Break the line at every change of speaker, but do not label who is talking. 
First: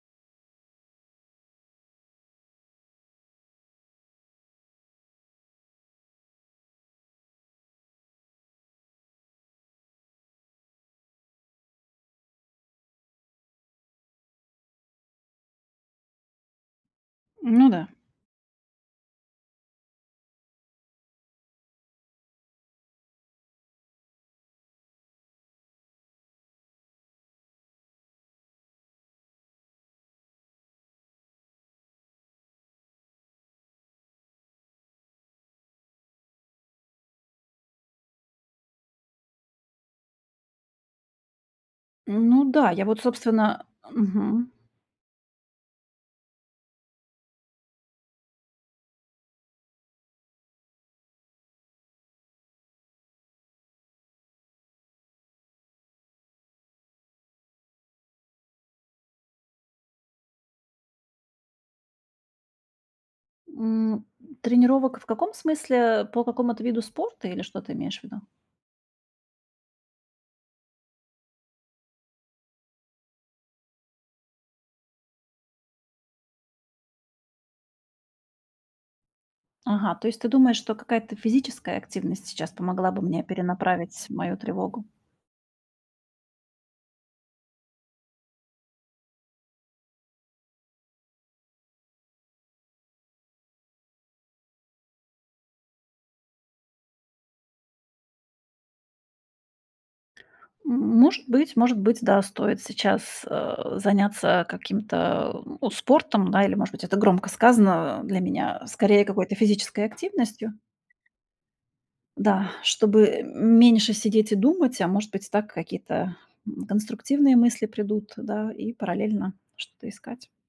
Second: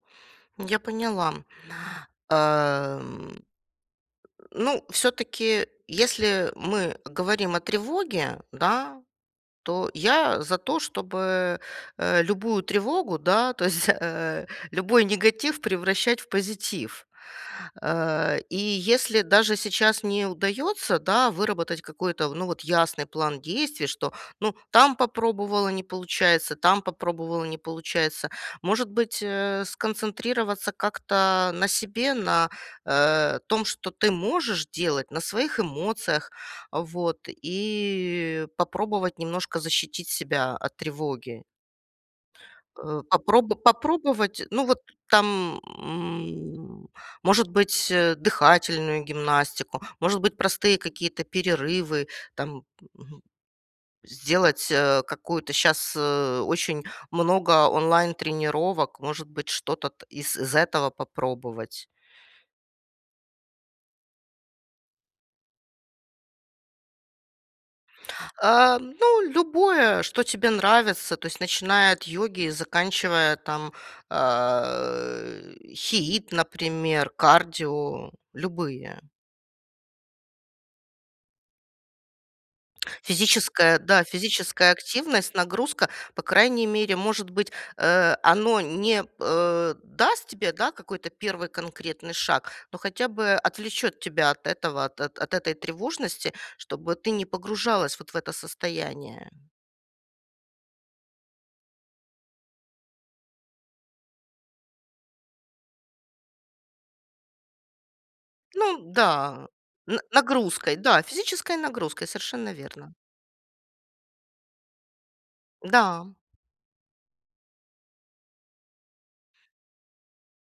Я поняла. Эм. Ну, всё-таки, если мы говорим о тревоге, да, то я за то, чтобы, э, любую тревогу, да, то есть, э, любой негатив превращать в позитив,
Ну да.
э, и если даже сейчас не удается, да, выработать какой-то в ну, вот ясный план действий, что, ну, там попробовала- не получается, там попробовала- не получается. Может быть, э, сконцентрироваться как-то на себе, на, э, том, что ты можешь делать на своих эмоциях. Вот. И попробовать немножко защитить себя от тревоги.
Ну да, я вот,
Э, попроб
собственно
попробовать,
Мгм.
ну, вот, там, м, может быть, э, дыхательную гимнастику, может быть, простые какие-то перерывы, там. Мгм. Сделать, э, какую-то щас, э, очень много онлайн тренировок. Может быть, что-то т из з этого попробовать?
М, тренировок в каком смысле? По какому-то виду спорта, или что ты имеешь в виду?
А, ну, любое, что тебе нравится. То есть, начиная от йоги и заканчивая, там, э, HIIT, например, кардио, любые.
Ага, то есть ты думаешь, что какая-то физическая активность сейчас помогла бы мне
Физическая, да,
перенаправить мою
физическая
тревогу?
активность, нагрузка. По крайней мере, может быть, э, оно не, э, даст тебе, да, какой-то 1 конкретный шаг. Но хотя бы отвлечет тебя от этого, от от этой тревожности, чтобы ты не погружалась вот в это состояние.
М, может быть, может быть. Да, стоит сейчас, э, заняться каким-то, э, ну, спортом, да. Или, может быть, это громко сказано, э, для меня.
Ну
Скорее, какой-то
да.
физической
Н
активностью.
нагрузкой, да, физической нагрузкой,
Да,
совершенно верно.
чтобы м меньше сидеть и думать. А может быть, так
Да.
какие-то, м, конструктивные мысли придут, да. И параллельно что-то искать.